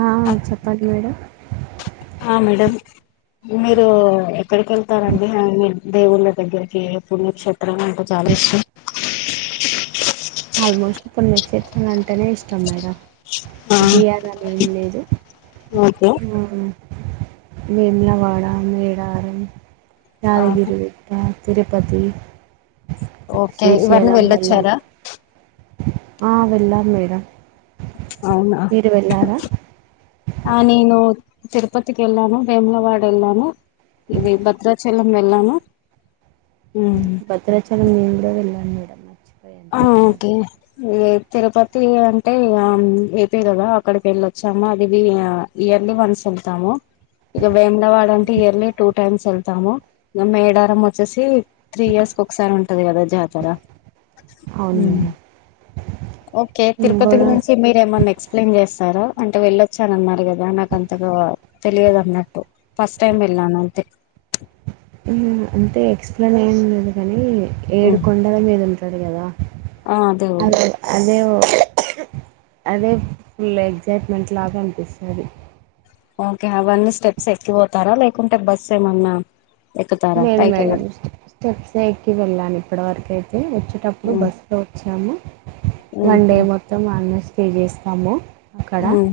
ఆ చెప్పండి మేడం అ మేడం మీరు ఎక్కడికి వెళ్తారండి మీ దేవుళ్ళ దగ్గరికి పుణ్యక్షేత్రాలు అంటే చాలా ఇష్టం ఆల్మోస్ట్ ఇప్పుడు మీ చిత్రం అంటేనే ఇష్టం మేడం ఆ ఇదియాదని ఎంలే అ ఓకే ఉ వేములవాడ మేడారం చాలగిరుగు తిరుపతి ఓకే ఇవన్నీ శ్రీశైలం వెళ్ళొచ్చార వెళ్ళాలి ఆ వెళ్ళాం మేడం అవునా మీరు వెళ్ళారా అ నేను తిరుపతికి వెళ్ళాను భేములవాడ వెళ్ళాను ఇది భద్రాచలం వెళ్ళాను భద్రాచాలాం కూద వెళ్ళాను ఇ మచ్చ [unintelligible] ఇ తిరుపతి అంటే ఇగా అయితేయి కదా అక్కడికి వెళ్ళొచ్చాము అదివి ఇయర్లీ వన్స్ వెళ్తాము ఇక వేములవాడ అంటే ఇయర్లీ టూ టైమ్స్ వెళ్తాము మేడారం వచ్చేసి త్రీ ఇయర్స్ క ఒకసారి ఉంటది కదా జాతర అవును మ్ మేడం ఓకే మేము తిరుపతి కూడా గురించి మీరెమన్నా ఎక్స్ప్లెయిన్ చేస్తారా అంటే వెళ్ళొచ్చాన అన్నారు కదా నాకు అంతగా తెలియదు అన్నట్టు ఫస్ట్ టైం వెళ్ళాను అంతే మ్ అంటే ఎక్స్ప్లెయిన్ ఎం లేదు కానీ ఏడుకొండల మీద ఉంటాడు కదా ఆ దేవుడు అదే అదే అదే ఫుల్ ఎగ్జైట్మెంట్ లాగా అనిపిస్తది ఓకే అవన్నీ స్టెప్స్ ఎక్కిపోతారా లేకుంటే బస్ ఏమన్నా ఎక్కుతారా లేదు పైకి మేడం వెళ్ళడం స్టెప్స్ ఎకి వెళ్ళా ఇప్పటి వరకుయి వచ్చేటప్పుడు బస్ లో వచ్చాము వన్ ఉహు డే మొత్తం వల్లే పేజేస్తాము అక్కడ ఉమ్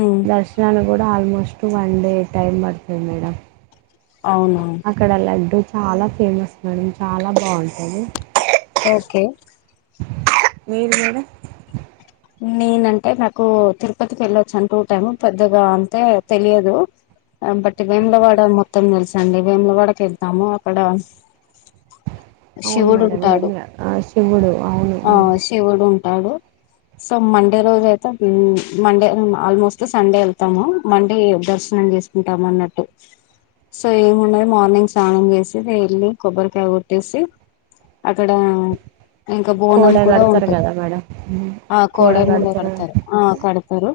ఉమ్ దర్శనాలు గుడా almost to one day time పడుతది మేడం అవునా అక్కడ లడ్డు చాలా ఫేమస్ మేడం చాలా బాగుంటది ఓకే మీరు మేడం నేనంటే నాకు తిరుపతికి వెళ్లొచ్చాను టూ టైమ్ పెద్దగా అంతే తెలియదు బట్ వేములవాడ మొత్తం తెలుసండి వేములవాడకి ఎళ్తాము అక్కడ అవును శివుడు మేడం ఉంటాడు ఏంలే ఆ శివుడు అవును టాడో సో మండే రోజైతే మండే ఆల్మోస్ట్ సండే ఎళ్తాము మండే దర్శనం చేసుకుంటాము అన్నట్టు సో ఏమున్నది మార్నింగ్ స్నానం చేసి వెళ్ళి కొబ్బరికాయ కొట్టేసి అక్కడ ఇంకా బోనం కోడ కూడా కడతారు ఉంటది కదా మేడం కోడలు ముందే కడతారు ఆ కడతారు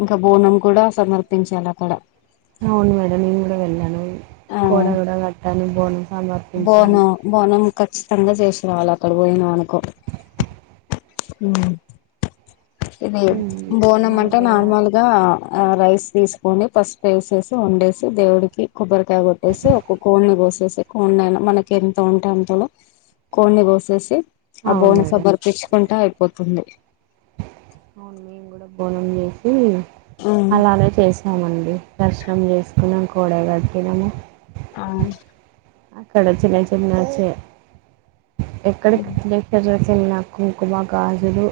ఇంకా బోనం కూడా సమర్పించాలి అక్కడ అవును మేడం నీను కూడా వెళ్ళాను ఆ కోడ కూడా కట్టాను బోనం సమర్పించాను బోనం బోనం ఖచ్చితంగా చేసిరావాల అక్కడ పోయినా అనుకో ఊ ఇది ఉమ్, బోనం మళ్ళీ అంటే మేడ నార్మల్ గా ఆ రైస్ తీసుకొని పసుపేసేసి వండేసి దేవుడికి కొబ్బరికాయ కొట్టేసి ఒక కోడిని కోసేసి కోడినైనా మనకి ఎంత ఉంటే అంతలో కోడిని కోసేసి ఆ అవును బోన మేడం సబర్పిచ్చుకుంటాయ్ పోతుంది అవును మేం కూడా బోనం జేసి అలానే చేసామండి దర్శనం చేసుకున్నాము కోడ గట్టిగన ఆ అక్కడ వచి [unintelligible] కావచ్చు ఎక్కడకి [unintelligible] ఏన్న కుంకుమ గాజులు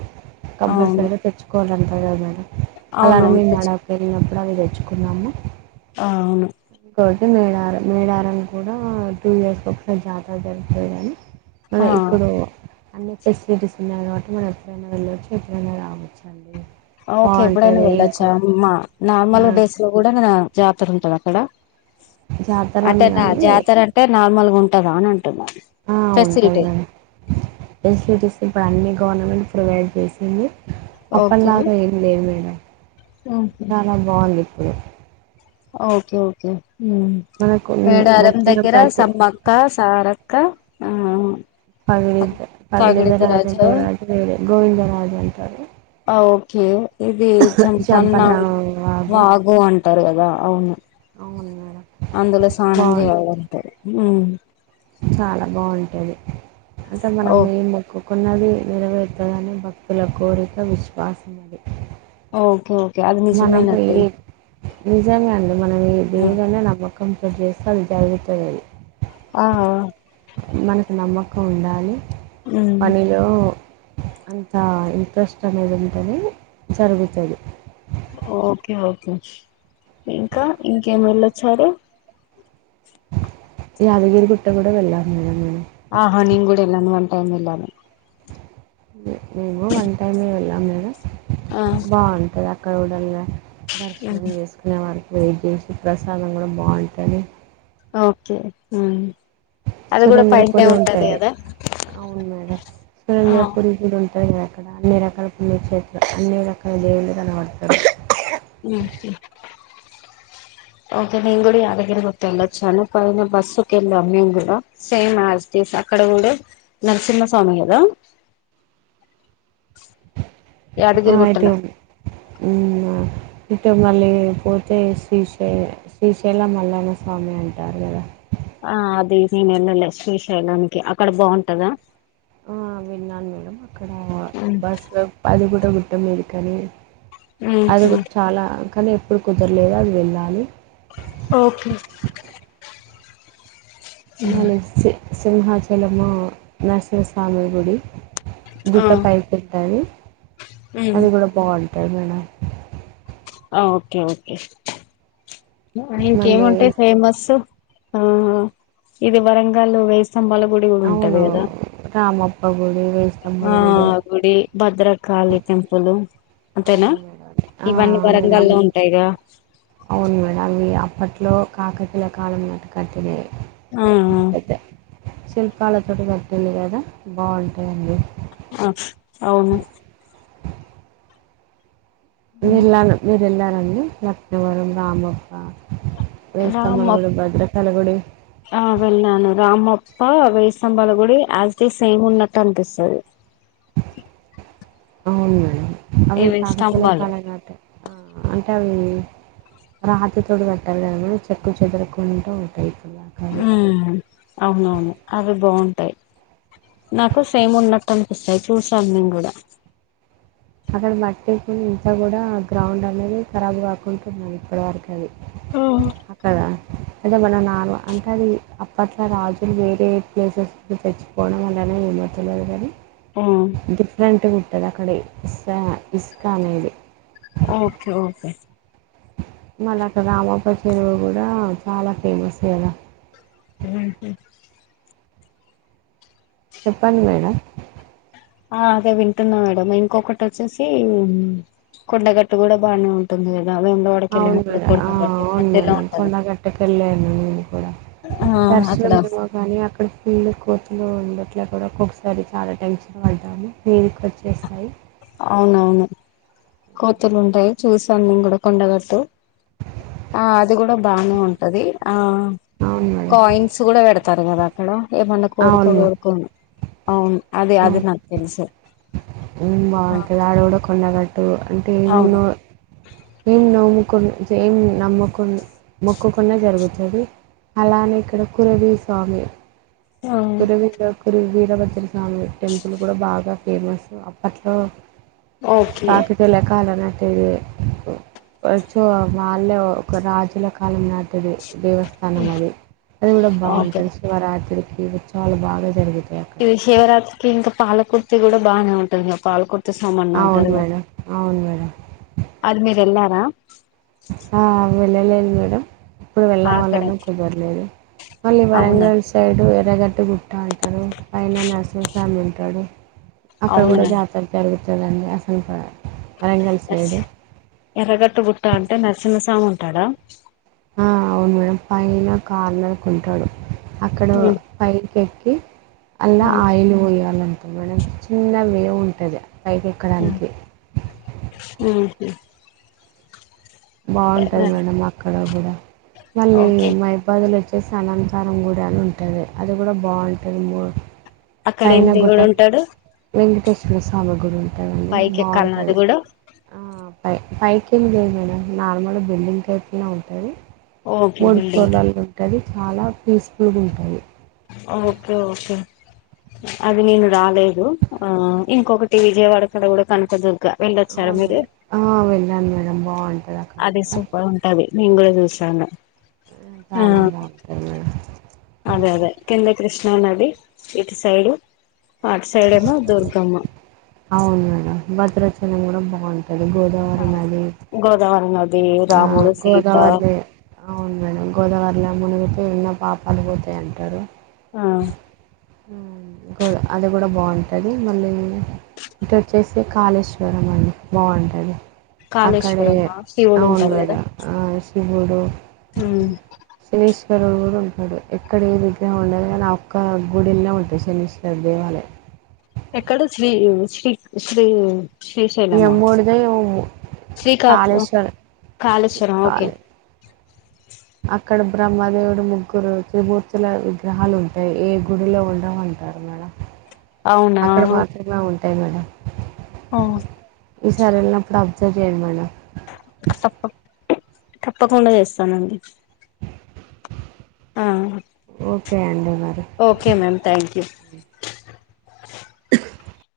అవును కంపల్సరిగా తెచ్చుకోవాలం [unintelligible] అవునవును అలాడమే నాడ తెచ్చు పెరి అవి తెచ్చుకున్నాము ఆ అవును తోటి మేడారం మేడారం కూడా టూ ఇయర్స్ ఒకసారి జాతర జరుగుతదని అదే ఆ ఇప్పుడు అన్ని ఫెసిలిటీస్ ఉన్నాయి కాబట్టి మనం ఎప్పుడైనా వెళ్ళవచ్చు ఎప్పుడైనా రావచ్చు అండి ఓకే ఎప్పుడైనా బాగుంటది ఇంకో వెళ్ళొచ్చా మా నార్మల్ ఆ డేస్ లో కూడా న జాతర ఉంటది అక్కడ అంటే జాతరని నా కాదు జాతర అంటే నార్మల్గా ఉం టదా అనన్ ఆ ఉంటది మ్యామ్ ఫెసిలిటీస్ ఇప్పుడు అన్ని గవర్నమెంట్ ప్రొవైడ్ చేసింది ఓకే అప్పల్లాగా ఏం లేదు మేడం చాలా బావుంది [unintelligible] ఓకే ఓకే ఉమ్మ్ మనకు మేడారం మొక్కిన దగ్గర ప్రతి సమ్మక్క సార క్క మ్ మ్ పగడిద్ద పగడింద రాజాంట రాజు వేరే గోవిందరాజు అంటారు అ ఓకే ఇది చంపన్న అ వాగు అంటారు కదా అవును అవును మేడం అందులో స్నానం బాగుంది చేయాలంటారు మ్ చాలా బాగుంటది అంటే ఓ మనం ఏ మొకు కున్నది నెరవేరుతాదని భక్తుల కోరిక విశ్వాసం అది ఓకే ఓకే అది నిజమేనండి నిజంగానే మనం [inaudible] [inaudible] ఆ జరుగుతదది ఆ మనకు నమ్మకం ఉండాలి ఉమ్ పనిలో అంత ఇంట్రెస్ట్ అనేది ఉంటేనే జరుగుతది ఓకే ఓ ఇంకా ఇంకేం వెళ్ళొచ్చారు యాదగిరి గుట్ట కూడా వెళ్ళాం మేము ఆహా నీన్ కూడా వెళ్ళాను వన్ టైమ్ ఎళ్ళాను మేమూ వన్ టైమే వెళ్ళాం మేడం ఆ బావుంటదా కవుడల్లే దర్శనం చేసుకునేవారు వెయిట్ చేసి ప్రసాదం కూడా ఓకే ఉమ్ సురేంద్రపురి ఉంటది అవును మేడం సురేంద్రపురి కూడా ఉన్ పైగా అక్కడ అన్ని రకాల పుణ్యక్షేత్ర అన్ని రకాల దేవుళ్ళు కనపడతారు ఓకే నేను కూడా యాదగిరి గుట్ట వెళ్లొచ్చాను, కానీ మేము బస్సు కి వెళ్ళాం, మేము కూడా సేమ్ అక్కడ కూడా నరసింహస్వామి కదా ఆ యాదగిరి అయితే గుట్టల అవునా ఇటు మళ్ళీ పోతే శ్రీశైల శ్రీశైలం మల్లన్న స్వామి అంటారు కదా ఆ అది నేను వెళ్ళలే శ్రీశైలానికి అక్కడ బాగుంటదా ఆ విన్నాను మేడం ఇక్కడ బస్ లో పదు కూడా అమెరికాని అది కూడా చాలా కానీ ఏప్పుడూ కుదరలేదు అది వెళ్ళాలి ఓకే మాలి సే సింహాచలము నరసింహస్వామి గుడి ఆ గుట్ట పై పెట్టారు అది కూడా బావున్ టాయ్ మేడం ఓకే ఓకే మళ్ళీ ఇంకేముటయ్ ఫేమస్ ఆహా ఇది వరంగలు వేస్ స్తంభాల గుడి కూడా ఉంటుంది అవును కదా రామప్ప గుడి వేయి స్తంభాల ఆ గుడి భద్రకాళి టెంపుల్ అంతేనా అవును మేడం ఆ ఇవన్నీ నేను అమ్ వరంగాల్లో ఉంటాయిగా లో కాకతీయ కాలంలో కట్టినవి ఆ ఆ పెద్ద శిల్పాలతోటి కట్టిండ్రు కదా బాగుంటాయి అండి ఆ అవును నేన్ రాను మీరు వెళ్ల అండి రత్నవరం రామప్ప వేయి రామప్ గుడి భద్రకాళి గుడి ఆ వెళ్లాను రామప్ ఆ వేయి స్తంభాలు గుడి యాజ్ ఇట్ ఈజ్ సేమ్ ఉన్నట్టు అనిపిస్తది అవును అండి అవి ఇవి కాకతీయ స్తంభాలు కాలంలో కట్ అ అంటే అవి రాతి తోడు కట్టాలి కదకటి చెక్కు చెదురుకుంటూ ఉంటాయి దాకా అవి మ్ అవునవును అవి బాగుంటాయి నాకు సేమ్ ఉన్నట్టు అనిపిస్తాయి చూసాం మేము కూడా అక్కడ మట్టికి ఇంత కూడా గ్రాండ్ అనేది ఖరాబ్ కాకుంటున్నది ఇప్పటి వరకు అది అక్కడా అదే మన నార్మ అంటే అది అప్పట్లో రాజులు వేరే ప్లేసెస్ తెచ్చిపోవడం వల్లనే ఏమో తెలియదు కానీ డిఫరెంట్గా ఉంటుంది అక్క [unintelligible] ఇస్కాన్ ఇది ఓకే ఓకే మళ్ళ అక్కడా రామప్ప చెరువు కూడా చాలా ఫేమస్ కద ఉహు చెప్పండి మేడం ఆ అదే వింటున్నా మేడం ఇంకొకటి వచ్చేసి కొండగట్టు కూడా బానే ఉంటుంది కదా వేములవాడకి అవును వెళ్ళినప్పుడు మేడం ఆ కొండగట్టు అవును మధ్యలో మేడం ఉంటది కొండగట్టక వెళ్ళాను నేను కూడా ఆ అక్కడ దర్శనం ఏమో కానీ అక్కడ పుల్లి కోతులో ఉండె ఇట్లా కూడా ఒక్కొక్కసారి చాలా టెన్షన్ పడ్డాము మీదికి వచ్చేసాయి అవునవును కోతులు ఉంటాయి చూసా నేను కూడా కొండగట్టు ఆ అది కూడా బానే ఉంటది ఆ అవును మేడం కోయిన్స్ కూడా పెడ్ తరగాదక్కడ ఏమన్న కోరుక అవును మేడం కోరుకోను అవును అదే అదే నాక్ తెలుసు ఉమ్ ఆ బాగుంటది ఆడ కూడా కొండగ ట్టు అంటే ఏం అవును నో ఏం నోముకున్ మ్ నమ్ముకుం మొక్కుకున్నది జరుగుతది అలానే ఇక్కడ కురవి స్వామి ఆ కురువిందా కురివి వీరభద్ర స్వామి టెంపుల్ కూడా బాగా ఫేమస్ అప్పట్లో ఓకే కాకితేలకాలనా [unintelligible] వచో వాళ్ళే ఒక రాజుల కాలం నాటిది దేవస్థానం అది అది కూడా ఓకే బాగుంటుంది శివరాత్రి [unintelligible] చాలా బాగా జరుగు ఇది శివరాత్రికి ఇంకా పాలకు కూడా బాగానే ఉంటందిక పాల సామన్న అవును అంటారు కద మేడం అవును మేడం అది మీరెల్లా హ లె లే మేడం ఇప్పుడు అక్కడ వెళ్ళావాలన కుదరలేదు మళ్ళీ అవునా వరంగల్ సైడు ఎర్రగడ్టి గుట్ట అంటారు పైన నరసింహసోమి [unintelligible] అక్కడ అవునా కూడా జాతర జరుగుతుంది [unintelligible] వరంగల్ ఎస్. సైడ్ ఎర్రగట్టు గుట్ట అంటే నరసింహసమి ఉంటాడా ఆ అవును మేడం పైన కార్నర్ కొంటాడు అక్కడ ఉమ్, పైకి ఓక అల్ ఆ, ఆయిల్ పోయాల అ మనకి చిన్న వే ఉంటుంది ఆ, పైకెక్కడానికి ఉమ్, ఉమ్. బాగుంటది మేడం అక్కడ కూడా మళ్ళీ ఓకే మైబాదులు వచ్చి [unintelligible] గుడి అని ఉంటుంది అది కూడా బాగుంటుంది మ అక్కడ ఏం దేవుడు ఉంటాడు శివసామ గుడి అంటడి పైకి ఎక్కాలన అది బాగుంటుంది కూడా అ [unintelligible] [unintelligible] మేడం నార్మల్ బిల్డింగ్ టైప్నే ఉంటుంది ఓకే మూడు బిల్డింగ్ సోలాలుగా ఉంటది చాలా పీస్ఫుల్గా ఉంటాది ఓకే ఓకే అది నేను రాలేదు ఆ ఇంకొకటి విజయవాడ కడ కూడా కనక వెళ్ళొచ్చారా అవును మీరు మేడం ఆ, వెళ్ళాను మేడం బాగుంటుంది అక్కడ అది కూడా సూపర్ ఉంటుది మే కూడా చూ చనా ఆ చాలా బావుంటది మేడమ్ అదే అదే కింద కృష్ణా నది ఇటు సైడ్ ఆట్ సైడ్ ఏమో దుర్గమ్మ అవును మేడం భద్రాచలం కూడా బాగుంటుంది గోదావరి నాది గోదావరి నది ఆ రాముడు సీత గోదావరి అవును మేడం గోదావరిలో మునుగు మున్న పాపాలు పోతాయంటారు ఆ అది కూడా బాగుంటుది మళ్ళీ ఇటోచ్చేసి కాళేశ్వరం అండి బాగుంటది కాళేశ్వరమా శివడు ఉంటాడు కదా కుబడు హ్మ్ ఈశ్వరుడు కూడా ఉంటడు ఎక్కడ కూడ ఏ విగ్రహం ఉండదు కానీ ఒక్క గుడినే ఉంటది శనీశ్వర దేవాలయం. ఎక్కడ శ్రీ శ్రీ శ్రీ ఈ శ్రీశైలమా అమ్మోడిదే ఏమో శ్రీకా కాళేశ్వర కాళేశ్వరం ఓకే, కాళే అక్కడ బ్రహ్మదేవుడు ముగ్గురు త్రిమూర్తుల విగ్రహాలు ఉంటాయి ఏ గుడిలో ఉండవంటారు మేడం. అవునా అక్కడ మాత్రమే ఉంది అంటే మేడం ఆ ఈసారి వెళ్ళినప్పుడు అబ్జర్వ్ చేయండి మేడం తప్పక్ తప్పకుండా చేస్తానండి ఆ ఓకే అండి మరి ఓకే మ్యామ్ థ్యాంక్ యూ